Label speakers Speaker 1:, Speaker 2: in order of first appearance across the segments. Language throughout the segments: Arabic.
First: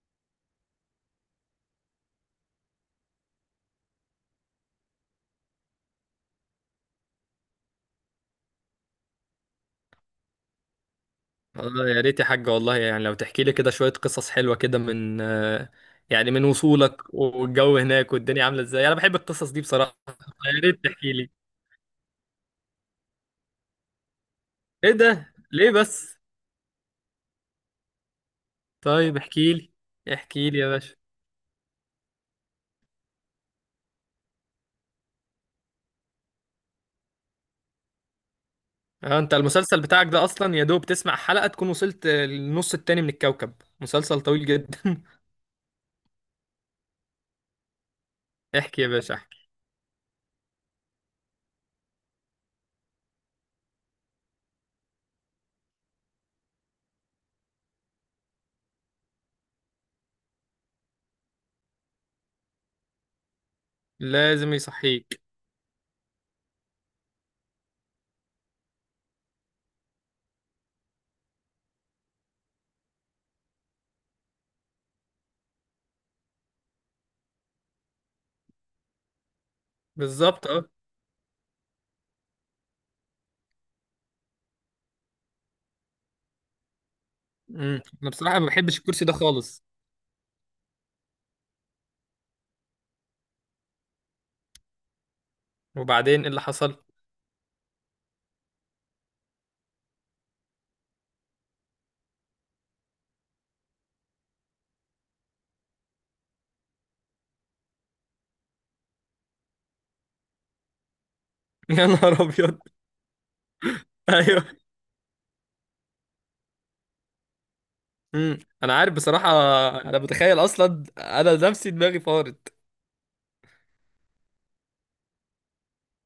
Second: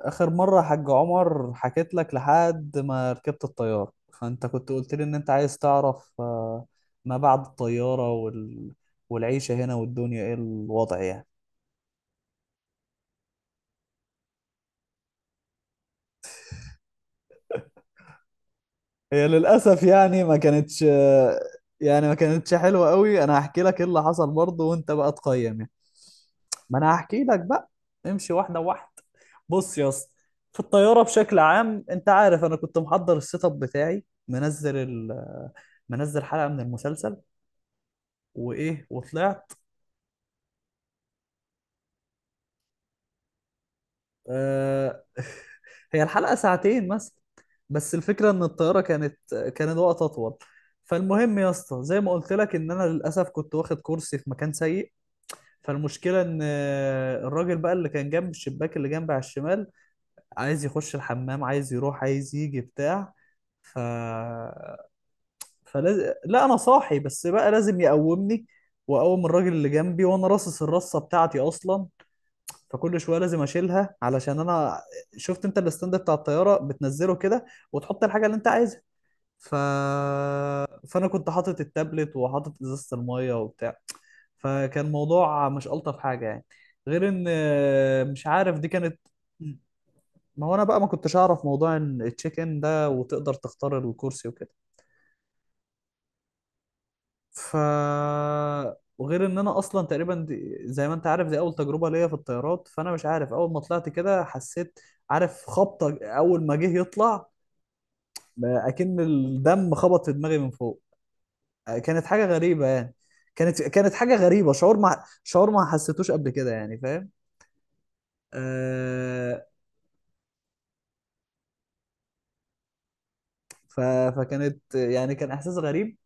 Speaker 1: آخر مرة حاج عمر، حكيت لك لحد ما ركبت الطيارة. فأنت كنت قلت لي إن أنت عايز تعرف، ما بعد الطيارة والعيشة هنا والدنيا إيه الوضع يعني.
Speaker 2: اه، يا ريت يا حاج، والله يعني لو تحكي لي كده شوية قصص حلوة كده من يعني من وصولك والجو هناك والدنيا عاملة ازاي. انا بحب
Speaker 1: هي
Speaker 2: القصص دي
Speaker 1: للأسف
Speaker 2: بصراحة.
Speaker 1: يعني ما
Speaker 2: يا
Speaker 1: كانتش،
Speaker 2: ريت تحكي لي.
Speaker 1: يعني ما كانتش حلوة قوي. أنا هحكي لك إيه اللي حصل برضه، وأنت
Speaker 2: ايه
Speaker 1: بقى
Speaker 2: ده
Speaker 1: تقيم يعني.
Speaker 2: ليه بس؟
Speaker 1: ما أنا هحكي لك بقى، امشي واحدة واحدة.
Speaker 2: طيب احكي لي.
Speaker 1: بص يا اسطى،
Speaker 2: احكي لي
Speaker 1: في
Speaker 2: يا باشا.
Speaker 1: الطيارة بشكل عام أنت عارف أنا كنت محضر السيت أب بتاعي، منزل منزل حلقة من المسلسل، وإيه
Speaker 2: اه، انت
Speaker 1: وطلعت.
Speaker 2: المسلسل بتاعك ده اصلا يا دوب تسمع حلقة تكون وصلت للنص التاني من الكوكب. مسلسل طويل جدا.
Speaker 1: آه، هي الحلقة ساعتين مثلا، بس الفكرة ان الطيارة
Speaker 2: احكي يا باشا
Speaker 1: كانت،
Speaker 2: احكي.
Speaker 1: كان الوقت اطول. فالمهم يا اسطى، زي ما قلت لك ان انا للاسف كنت واخد كرسي في مكان سيء. فالمشكلة ان، الراجل بقى اللي كان جنب الشباك اللي جنبي على الشمال عايز يخش الحمام، عايز يروح، عايز يجي بتاع. ف
Speaker 2: لازم يصحيك.
Speaker 1: فلاز... لا انا صاحي بس بقى لازم يقومني، واقوم الراجل اللي جنبي وانا راصص الرصة بتاعتي اصلا. فكل شويه لازم اشيلها، علشان انا شفت انت الستاند بتاع الطياره بتنزله كده، وتحط الحاجه اللي انت عايزها. ف...
Speaker 2: بالظبط، اه.
Speaker 1: فانا كنت حاطط التابلت وحاطط ازازه الميه وبتاع. فكان موضوع مش الطف حاجه يعني، غير ان،
Speaker 2: مم. انا
Speaker 1: مش
Speaker 2: بصراحة ما
Speaker 1: عارف دي
Speaker 2: بحبش
Speaker 1: كانت.
Speaker 2: الكرسي ده خالص.
Speaker 1: ما هو انا بقى ما كنتش اعرف موضوع ان التشيك ان ده، وتقدر تختار الكرسي وكده.
Speaker 2: وبعدين ايه اللي حصل؟
Speaker 1: ف وغير ان انا اصلا تقريبا، دي زي ما انت عارف، دي اول تجربه ليا في الطيارات. فانا مش عارف، اول ما طلعت كده حسيت، عارف خبطه اول ما جه يطلع، بقى اكن الدم خبط في دماغي من فوق.
Speaker 2: يا
Speaker 1: كانت
Speaker 2: نهار
Speaker 1: حاجه
Speaker 2: ابيض.
Speaker 1: غريبه يعني، كانت حاجه غريبه،
Speaker 2: ايوه.
Speaker 1: شعور ما حسيتوش قبل كده يعني، فاهم.
Speaker 2: امم انا عارف بصراحه.
Speaker 1: آه.
Speaker 2: انا متخيل اصلا، انا نفسي دماغي فارت.
Speaker 1: ف... يعني كان احساس غريب.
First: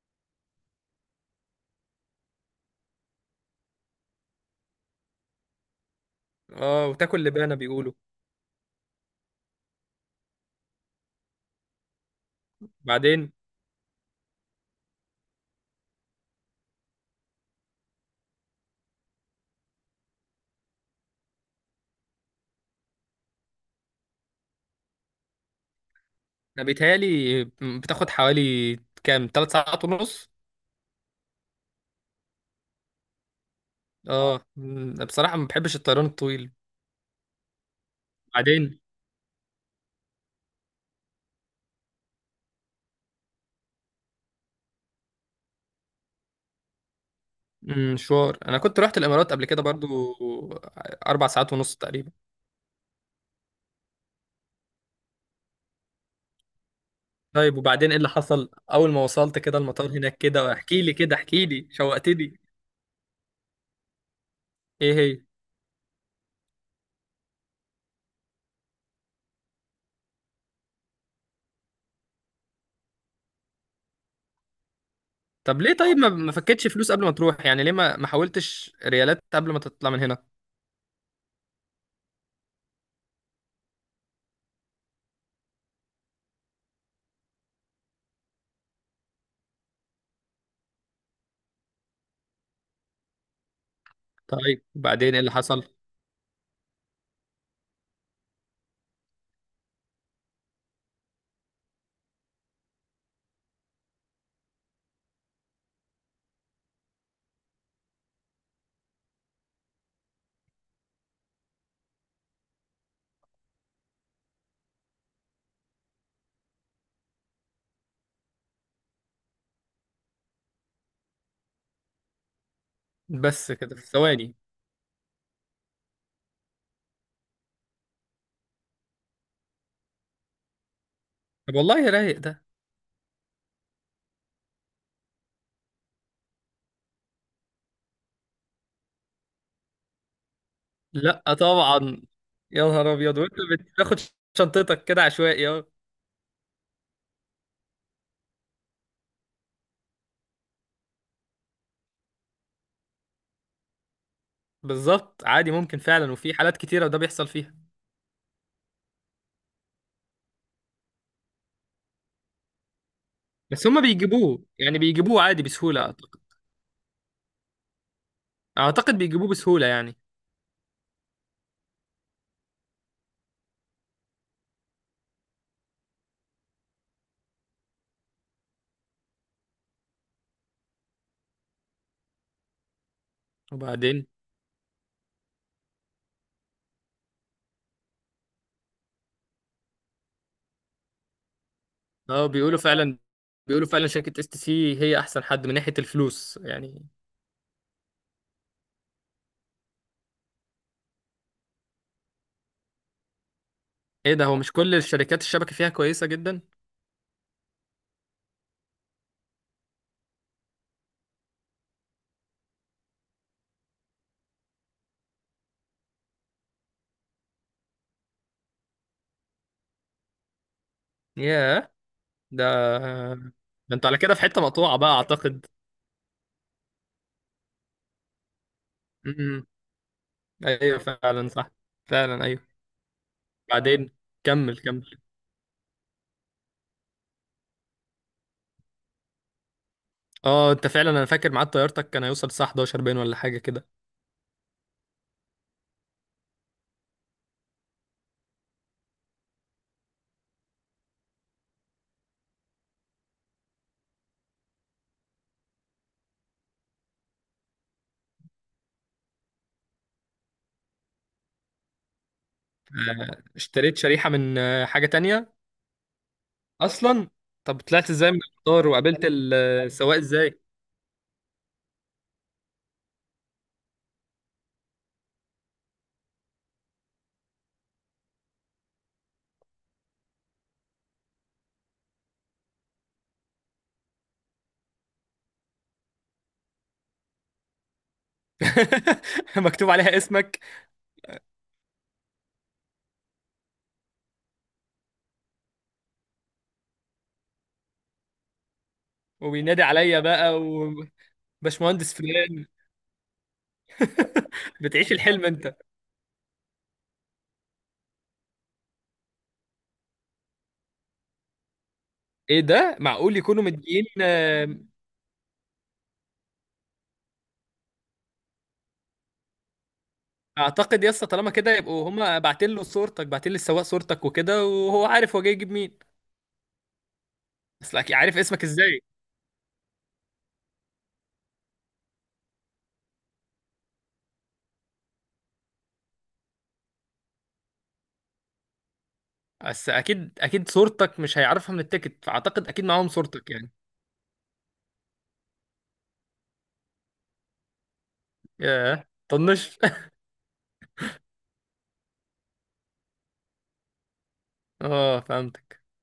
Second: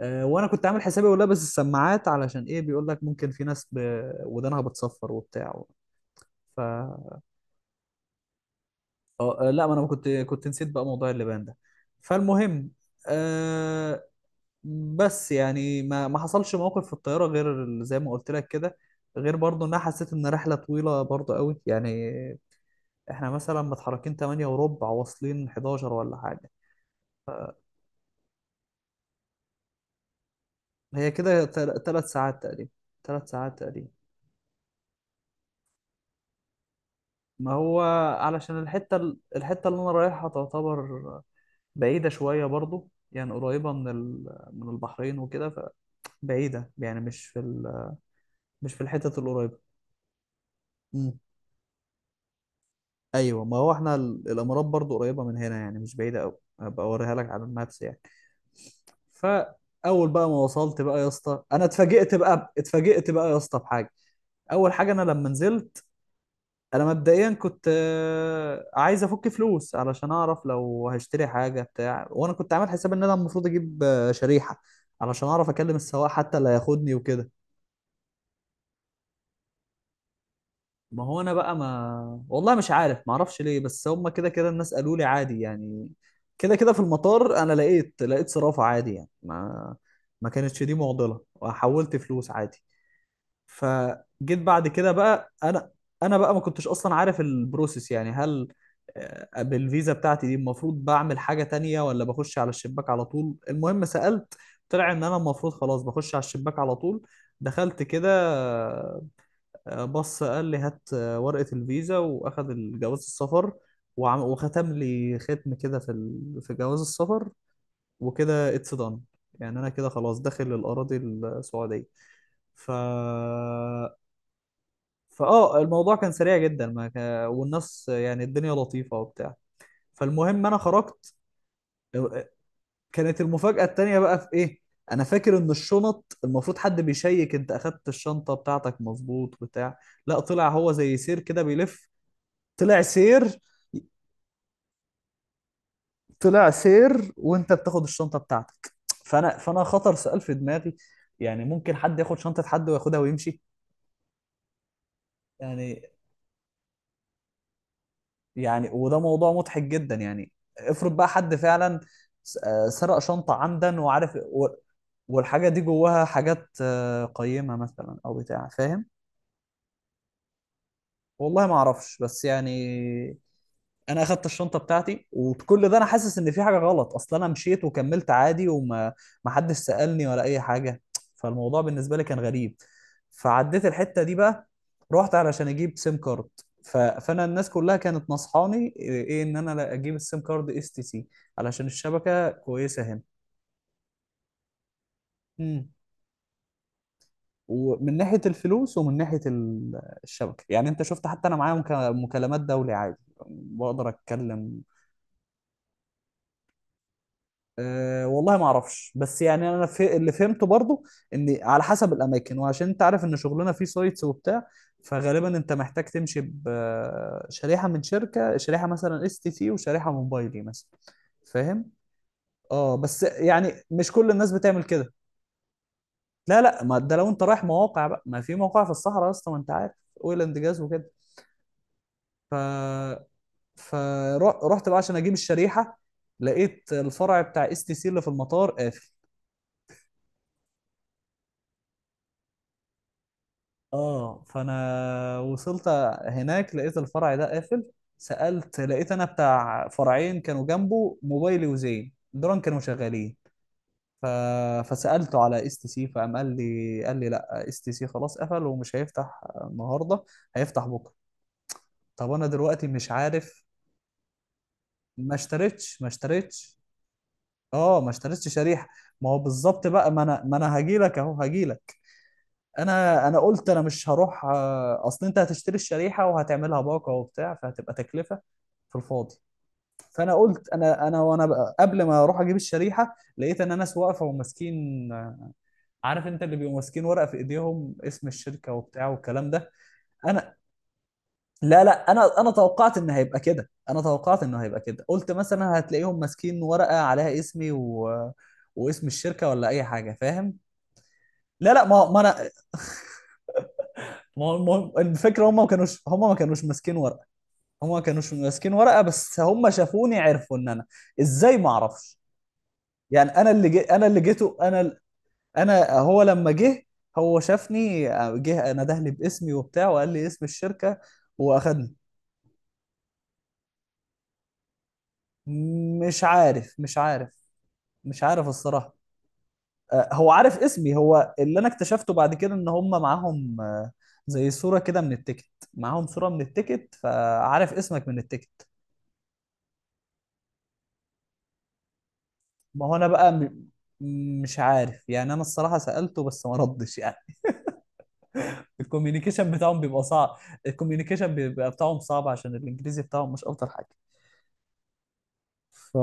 Speaker 1: آه وانا كنت عامل حسابي ولابس السماعات، علشان ايه بيقول لك ممكن في ناس ودانها بتصفر وبتاع. ف
Speaker 2: اه، وتاكل لبانه بيقولوا.
Speaker 1: اه آه، لا، ما انا كنت نسيت بقى موضوع اللبان ده. فالمهم،
Speaker 2: بعدين،
Speaker 1: آه بس يعني ما حصلش موقف في الطياره، غير زي ما قلت لك كده. غير برضو ان انا حسيت ان رحله طويله برضو قوي يعني، احنا مثلا متحركين 8 وربع واصلين 11 ولا حاجه.
Speaker 2: انا بيتهيألي بتاخد حوالي كام، 3 ساعات ونص؟
Speaker 1: هي كده 3 ساعات تقريبا، 3 ساعات تقريبا.
Speaker 2: اه، بصراحه ما بحبش الطيران الطويل.
Speaker 1: ما هو علشان
Speaker 2: بعدين.
Speaker 1: الحته، الحته اللي انا رايحها تعتبر بعيده شويه برضو يعني، قريبه من من البحرين وكده. فبعيده يعني، مش في
Speaker 2: مشوار، انا
Speaker 1: مش في
Speaker 2: كنت رحت
Speaker 1: الحتت
Speaker 2: الامارات قبل
Speaker 1: القريبة.
Speaker 2: كده برضو،
Speaker 1: امم.
Speaker 2: 4 ساعات ونص تقريبا.
Speaker 1: ايوه، ما هو احنا الامارات برضو قريبة من هنا يعني، مش بعيدة قوي، هبقى اوريها لك على
Speaker 2: طيب
Speaker 1: المابس
Speaker 2: وبعدين ايه
Speaker 1: يعني.
Speaker 2: اللي حصل اول ما وصلت كده المطار
Speaker 1: فاول
Speaker 2: هناك
Speaker 1: بقى ما
Speaker 2: كده؟
Speaker 1: وصلت
Speaker 2: واحكي لي
Speaker 1: بقى يا
Speaker 2: كده،
Speaker 1: اسطى،
Speaker 2: احكي
Speaker 1: انا
Speaker 2: لي،
Speaker 1: اتفاجئت
Speaker 2: شوقتني.
Speaker 1: بقى، اتفاجئت بقى يا اسطى بحاجه. اول حاجه،
Speaker 2: ايه
Speaker 1: انا
Speaker 2: هي؟
Speaker 1: لما نزلت، انا مبدئيا كنت، عايز افك فلوس علشان اعرف لو هشتري حاجه بتاع. وانا كنت عامل حساب ان انا المفروض اجيب، شريحه علشان اعرف
Speaker 2: طب ليه؟
Speaker 1: اكلم
Speaker 2: طيب ما
Speaker 1: السواق
Speaker 2: ما
Speaker 1: حتى اللي
Speaker 2: فكتش فلوس
Speaker 1: هياخدني
Speaker 2: قبل ما
Speaker 1: وكده.
Speaker 2: تروح؟ يعني ليه ما حاولتش ريالات قبل ما تطلع من هنا؟
Speaker 1: ما هو انا بقى، ما والله مش عارف، ما اعرفش ليه، بس هم كده كده الناس قالوا لي عادي يعني، كده كده في المطار انا لقيت صرافة عادي، يعني ما كانتش دي معضلة، وحولت فلوس عادي. فجيت
Speaker 2: طيب
Speaker 1: بعد كده
Speaker 2: وبعدين ايه اللي
Speaker 1: بقى، انا
Speaker 2: حصل؟
Speaker 1: انا بقى ما كنتش اصلا عارف البروسيس، يعني هل، بالفيزا بتاعتي دي المفروض بعمل حاجة تانية ولا بخش على الشباك على طول. المهم سألت، طلع ان انا المفروض خلاص بخش على الشباك على طول. دخلت كده، بص قال لي هات، ورقة الفيزا، وأخد الجواز السفر، وعم وختم لي ختم كده في في جواز السفر. وكده اتس دان، يعني أنا كده خلاص داخل الأراضي السعودية. ف
Speaker 2: بس كده في ثواني؟
Speaker 1: فآه الموضوع كان سريع جدا، ما ك... والناس يعني الدنيا لطيفة وبتاع. فالمهم أنا خرجت.
Speaker 2: طب والله رايق
Speaker 1: آه،
Speaker 2: ده.
Speaker 1: كانت المفاجأة التانية بقى في إيه؟ أنا فاكر إن الشنط المفروض حد بيشيك، أنت أخدت الشنطة بتاعتك مظبوط بتاع. لا، طلع هو زي سير
Speaker 2: لا
Speaker 1: كده بيلف.
Speaker 2: طبعا. يا
Speaker 1: طلع
Speaker 2: نهار ابيض، وانت
Speaker 1: سير
Speaker 2: بتاخد شنطتك كده عشوائي؟ اه.
Speaker 1: طلع سير وانت بتاخد الشنطه بتاعتك. فانا خطر سؤال في دماغي، يعني ممكن حد ياخد شنطه حد وياخدها ويمشي.
Speaker 2: بالظبط، عادي ممكن
Speaker 1: يعني
Speaker 2: فعلا، وفي حالات كتيره ده بيحصل فيها.
Speaker 1: يعني وده موضوع مضحك جدا يعني. افرض بقى حد فعلا سرق شنطه
Speaker 2: بس
Speaker 1: عمدا
Speaker 2: هما
Speaker 1: وعارف،
Speaker 2: بيجيبوه، يعني بيجيبوه عادي
Speaker 1: والحاجه دي
Speaker 2: بسهوله
Speaker 1: جواها
Speaker 2: اعتقد.
Speaker 1: حاجات، قيمه مثلا او بتاع، فاهم.
Speaker 2: اعتقد بيجيبوه بسهوله يعني.
Speaker 1: والله ما اعرفش بس يعني، انا اخدت الشنطه بتاعتي وكل ده انا حاسس ان في حاجه غلط. اصل انا مشيت وكملت عادي، وما ما حدش سالني ولا اي حاجه. فالموضوع بالنسبه لي كان غريب. فعديت الحته
Speaker 2: وبعدين.
Speaker 1: دي بقى، رحت علشان اجيب سيم كارد. فانا الناس كلها كانت نصحاني ايه، ان انا لا اجيب السيم كارد اس تي سي علشان
Speaker 2: اه،
Speaker 1: الشبكه
Speaker 2: بيقولوا
Speaker 1: كويسه
Speaker 2: فعلا.
Speaker 1: هنا.
Speaker 2: بيقولوا فعلا شركه STC هي احسن حد من
Speaker 1: مم.
Speaker 2: ناحيه الفلوس يعني.
Speaker 1: ومن ناحيه الفلوس ومن ناحيه الشبكه يعني، انت شفت. حتى انا معايا مكالمات دولي عادي، بقدر
Speaker 2: ايه ده، هو مش
Speaker 1: اتكلم.
Speaker 2: كل الشركات الشبكه فيها كويسه جدا؟
Speaker 1: أه، والله ما اعرفش، بس يعني انا في اللي فهمته برضو، ان على حسب الاماكن. وعشان انت عارف ان شغلنا فيه سايتس وبتاع، فغالبا انت محتاج تمشي بشريحه من شركه، شريحه مثلا اس تي سي وشريحه موبايلي مثلا، فاهم.
Speaker 2: ياه. ده
Speaker 1: اه بس يعني
Speaker 2: ده انتوا
Speaker 1: مش
Speaker 2: على
Speaker 1: كل
Speaker 2: كده في
Speaker 1: الناس
Speaker 2: حته
Speaker 1: بتعمل
Speaker 2: مقطوعه بقى
Speaker 1: كده.
Speaker 2: اعتقد.
Speaker 1: لا، لا، ما ده لو انت رايح مواقع بقى، ما في مواقع في الصحراء يا اسطى، ما
Speaker 2: امم.
Speaker 1: انت عارف، اويل اند جاز
Speaker 2: ايوه
Speaker 1: وكده.
Speaker 2: فعلا صح. فعلا ايوه.
Speaker 1: ف
Speaker 2: بعدين. كمل
Speaker 1: فرحت بقى عشان
Speaker 2: كمل.
Speaker 1: اجيب الشريحه، لقيت الفرع بتاع اس تي سي اللي في المطار قافل.
Speaker 2: اه، انت فعلا. انا فاكر ميعاد طيارتك كان هيوصل الساعه 11 باين ولا حاجه كده.
Speaker 1: اه، فانا وصلت هناك لقيت الفرع ده قافل. سألت، لقيت انا بتاع فرعين كانوا جنبه، موبايلي وزين، دول كانوا شغالين. ف... فسألته على اس تي سي، فقام قال لي لا، اس تي سي خلاص قفل ومش هيفتح النهارده، هيفتح بكره. طب انا دلوقتي مش عارف.
Speaker 2: اشتريت شريحه من حاجه
Speaker 1: ما
Speaker 2: تانية
Speaker 1: اشتريتش، ما اشتريتش.
Speaker 2: اصلا؟ طب
Speaker 1: اه ما
Speaker 2: طلعت ازاي من
Speaker 1: اشتريتش
Speaker 2: القطار
Speaker 1: شريحه.
Speaker 2: وقابلت
Speaker 1: ما هو بالظبط بقى،
Speaker 2: السواق
Speaker 1: ما
Speaker 2: ازاي؟
Speaker 1: انا هاجي لك اهو، هاجي لك. انا قلت انا مش هروح، اصل انت هتشتري الشريحه وهتعملها باقه وبتاع فهتبقى تكلفه في الفاضي. فانا قلت انا، انا وانا بقى قبل ما اروح اجيب الشريحه، لقيت ان ناس واقفه وماسكين، عارف انت اللي بيبقوا ماسكين ورقه في ايديهم، اسم الشركه وبتاع والكلام ده.
Speaker 2: مكتوب عليها
Speaker 1: انا
Speaker 2: اسمك؟
Speaker 1: لا، لا، انا توقعت ان هيبقى كده، انا توقعت انه هيبقى كده، قلت مثلا هتلاقيهم ماسكين ورقه عليها اسمي واسم الشركه ولا
Speaker 2: وبينادي
Speaker 1: اي حاجه،
Speaker 2: عليا بقى،
Speaker 1: فاهم. لا، لا،
Speaker 2: وباشمهندس فلان؟
Speaker 1: ما هو المهم
Speaker 2: بتعيش الحلم
Speaker 1: الفكره،
Speaker 2: انت.
Speaker 1: هم ما كانوش ماسكين ورقه، هما كانوش ماسكين ورقه. بس هم شافوني عرفوا ان انا. ازاي؟ ما اعرفش
Speaker 2: ايه ده،
Speaker 1: يعني.
Speaker 2: معقول يكونوا مدين؟
Speaker 1: انا اللي جيته، انا هو لما جه، هو شافني، جه نده لي باسمي وبتاع وقال لي اسم الشركه
Speaker 2: اعتقد يا اسطى، طالما كده
Speaker 1: واخدني.
Speaker 2: يبقوا هما باعتين له صورتك، باعتين للسواق صورتك وكده، وهو عارف هو جاي يجيب مين.
Speaker 1: مش عارف، مش عارف،
Speaker 2: بس اكيد
Speaker 1: مش
Speaker 2: عارف
Speaker 1: عارف
Speaker 2: اسمك
Speaker 1: الصراحه.
Speaker 2: ازاي.
Speaker 1: هو عارف اسمي. هو اللي انا اكتشفته بعد كده، ان هم معاهم، زي صوره كده من التيكت. معاهم صوره من التيكت فعارف اسمك من التيكت.
Speaker 2: بس اكيد اكيد صورتك مش هيعرفها من التيكت، فاعتقد اكيد
Speaker 1: ما هو انا
Speaker 2: معاهم
Speaker 1: بقى
Speaker 2: صورتك يعني.
Speaker 1: مش عارف يعني. انا الصراحه سالته بس ما ردش يعني.
Speaker 2: ياه.
Speaker 1: الكوميونيكيشن
Speaker 2: طنش.
Speaker 1: بتاعهم بيبقى صعب الكوميونيكيشن بيبقى بتاعهم صعب، عشان الانجليزي بتاعهم مش افضل حاجه.
Speaker 2: اه، فهمتك.
Speaker 1: ف...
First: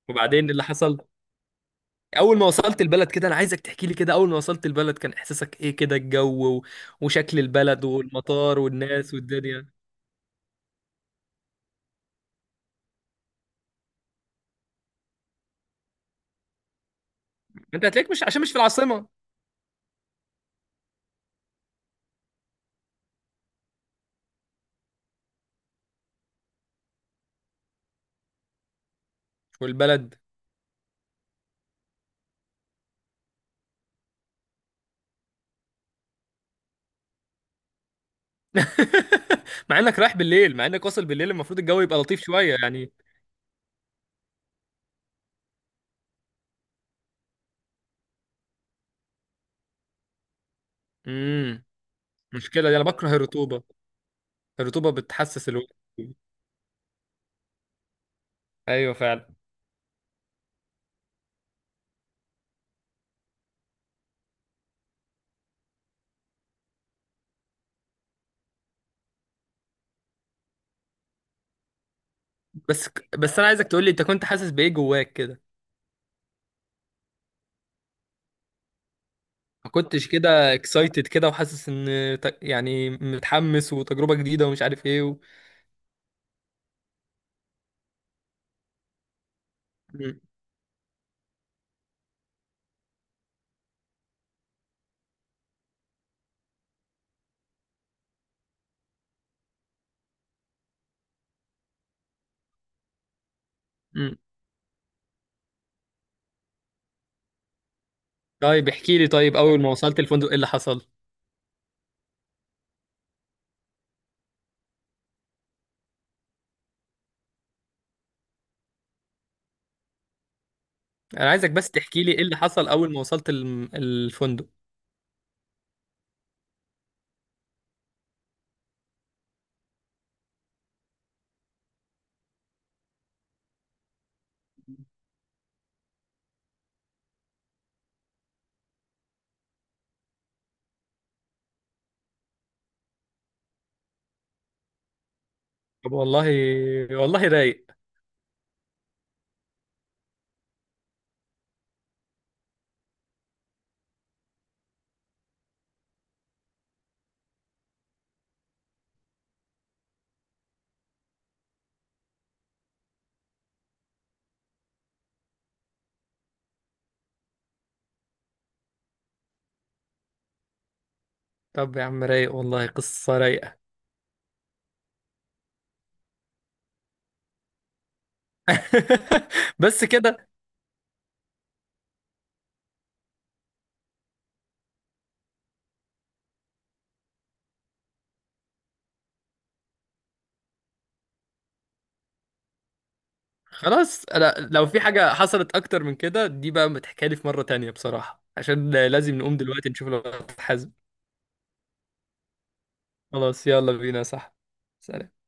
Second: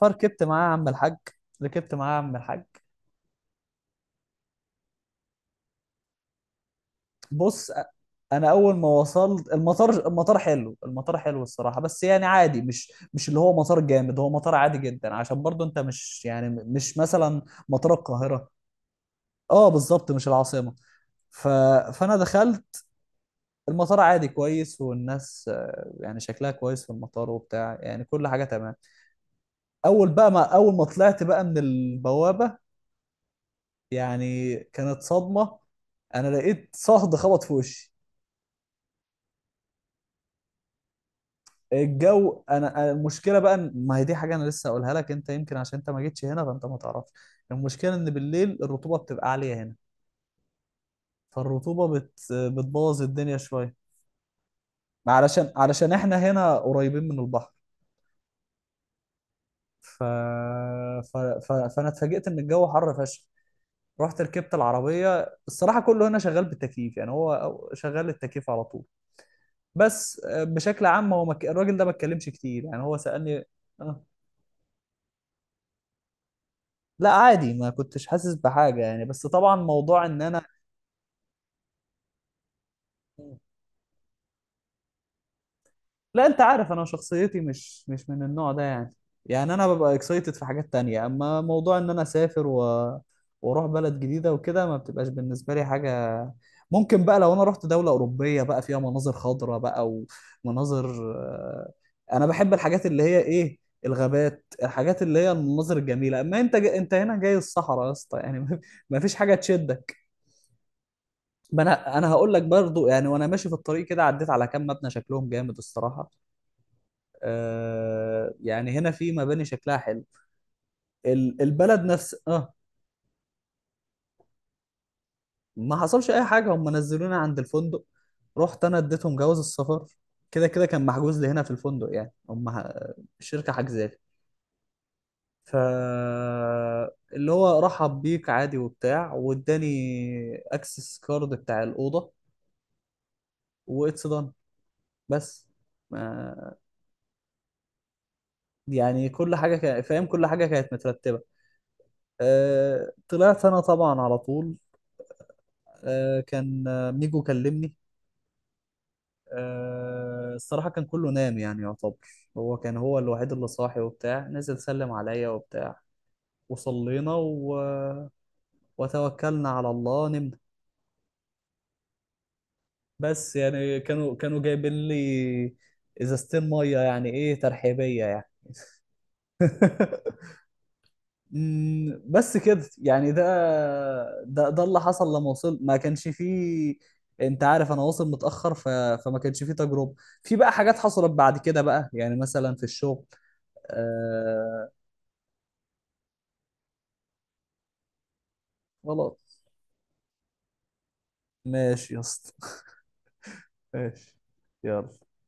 Speaker 1: فركبت
Speaker 2: وبعدين إيه اللي
Speaker 1: معاه يا عم
Speaker 2: حصل
Speaker 1: الحاج، ركبت معاه يا عم
Speaker 2: اول ما
Speaker 1: الحاج.
Speaker 2: وصلت البلد كده؟ انا عايزك تحكي لي كده، اول ما وصلت البلد كان احساسك ايه كده؟ الجو وشكل
Speaker 1: بص
Speaker 2: البلد
Speaker 1: انا
Speaker 2: والمطار
Speaker 1: اول ما
Speaker 2: والناس
Speaker 1: وصلت
Speaker 2: والدنيا.
Speaker 1: المطار، المطار حلو، المطار حلو الصراحه، بس يعني عادي، مش اللي هو مطار جامد، هو مطار عادي جدا، عشان برضو انت مش يعني مش مثلا
Speaker 2: انت
Speaker 1: مطار
Speaker 2: هتلاقيك مش عشان
Speaker 1: القاهره.
Speaker 2: مش في العاصمة.
Speaker 1: اه بالظبط، مش العاصمه. ف... فانا دخلت المطار عادي كويس. والناس يعني شكلها كويس في المطار وبتاع، يعني كل حاجه تمام.
Speaker 2: والبلد؟
Speaker 1: اول ما طلعت بقى من البوابه، يعني كانت صدمه، انا لقيت صهد خبط في وشي.
Speaker 2: مع انك رايح بالليل، مع انك واصل بالليل المفروض الجو يبقى لطيف شويه يعني.
Speaker 1: المشكله بقى، ما هي دي حاجه انا لسه اقولها لك، انت يمكن عشان انت ما جيتش هنا فانت ما تعرفش. المشكله ان بالليل الرطوبه بتبقى عاليه هنا،
Speaker 2: امم
Speaker 1: فالرطوبه
Speaker 2: مشكله دي، انا
Speaker 1: بتبوظ
Speaker 2: بكره
Speaker 1: الدنيا
Speaker 2: الرطوبه.
Speaker 1: شويه،
Speaker 2: الرطوبه بتحسس الوقت.
Speaker 1: علشان احنا هنا قريبين من البحر.
Speaker 2: ايوه فعلا.
Speaker 1: ف... فانا اتفاجئت ان الجو حر فشخ. رحت ركبت العربيه، الصراحه كله هنا شغال بالتكييف يعني، هو شغال التكييف على طول. بس بشكل عام هو الراجل ده ما اتكلمش كتير يعني،
Speaker 2: بس
Speaker 1: هو
Speaker 2: بس
Speaker 1: سألني.
Speaker 2: انا عايزك تقول لي انت
Speaker 1: آه.
Speaker 2: كنت حاسس بايه جواك كده.
Speaker 1: لا عادي، ما كنتش حاسس بحاجة يعني، بس طبعا
Speaker 2: ما
Speaker 1: موضوع
Speaker 2: كنتش
Speaker 1: ان انا،
Speaker 2: كده اكسايتد كده وحاسس ان، يعني متحمس وتجربه جديده ومش عارف ايه
Speaker 1: لا انت عارف انا شخصيتي مش من النوع ده يعني. يعني انا ببقى
Speaker 2: مم.
Speaker 1: اكسايتد في حاجات تانية، اما موضوع ان انا اسافر واروح بلد جديدة وكده، ما بتبقاش بالنسبة لي حاجة. ممكن بقى لو انا رحت دولة اوروبية بقى فيها مناظر خضراء بقى، ومناظر آه، انا بحب الحاجات اللي هي ايه،
Speaker 2: مم.
Speaker 1: الغابات، الحاجات اللي هي المناظر الجميلة. اما انت انت هنا جاي الصحراء يا اسطى يعني،
Speaker 2: طيب احكي
Speaker 1: ما
Speaker 2: لي.
Speaker 1: فيش حاجة
Speaker 2: طيب اول ما
Speaker 1: تشدك.
Speaker 2: وصلت الفندق ايه اللي حصل؟
Speaker 1: ما انا هقول لك برضو يعني، وانا ماشي في الطريق كده عديت على كام مبنى شكلهم جامد الصراحة. يعني هنا في مباني شكلها حلو،
Speaker 2: انا عايزك بس
Speaker 1: البلد
Speaker 2: تحكي لي
Speaker 1: نفس
Speaker 2: ايه اللي
Speaker 1: اه
Speaker 2: حصل اول ما وصلت الفندق.
Speaker 1: ما حصلش اي حاجه، هم نزلوني عند الفندق. رحت انا اديتهم جواز السفر، كده كده كان محجوز لي هنا في الفندق يعني، الشركه حجزالي. ف اللي هو رحب بيك عادي وبتاع، واداني اكسس كارد بتاع الاوضه واتس دان بس.
Speaker 2: طب والله.
Speaker 1: ما-
Speaker 2: والله رايق.
Speaker 1: يعني كل حاجه كان فاهم، كل حاجه كانت مترتبه. طلعت انا طبعا على طول، كان آه، ميجو كلمني. الصراحة كان كله نام يعني يعتبر. كان هو الوحيد اللي صاحي وبتاع، نزل سلم عليا وبتاع، وصلينا وتوكلنا على الله، نمنا.
Speaker 2: طب يا عم رايق والله، قصه
Speaker 1: بس
Speaker 2: رايقه.
Speaker 1: يعني كانوا جايبين لي ازازتين مية، يعني ايه، ترحيبية يعني.
Speaker 2: بس كده.
Speaker 1: بس كده يعني، ده اللي حصل لما وصل، ما كانش فيه. انت عارف انا واصل متأخر، فما كانش فيه تجربة. في بقى حاجات حصلت بعد كده بقى يعني، مثلا في الشغل.
Speaker 2: خلاص، انا لو
Speaker 1: آه.
Speaker 2: في حاجة حصلت اكتر من كده دي بقى متحكالي في مرة تانية بصراحة، عشان لازم نقوم
Speaker 1: خلاص،
Speaker 2: دلوقتي نشوف لو حازم.
Speaker 1: ماشي يا اسطى.
Speaker 2: خلاص يلا بينا،
Speaker 1: ماشي،
Speaker 2: صح؟
Speaker 1: يلا.
Speaker 2: سلام.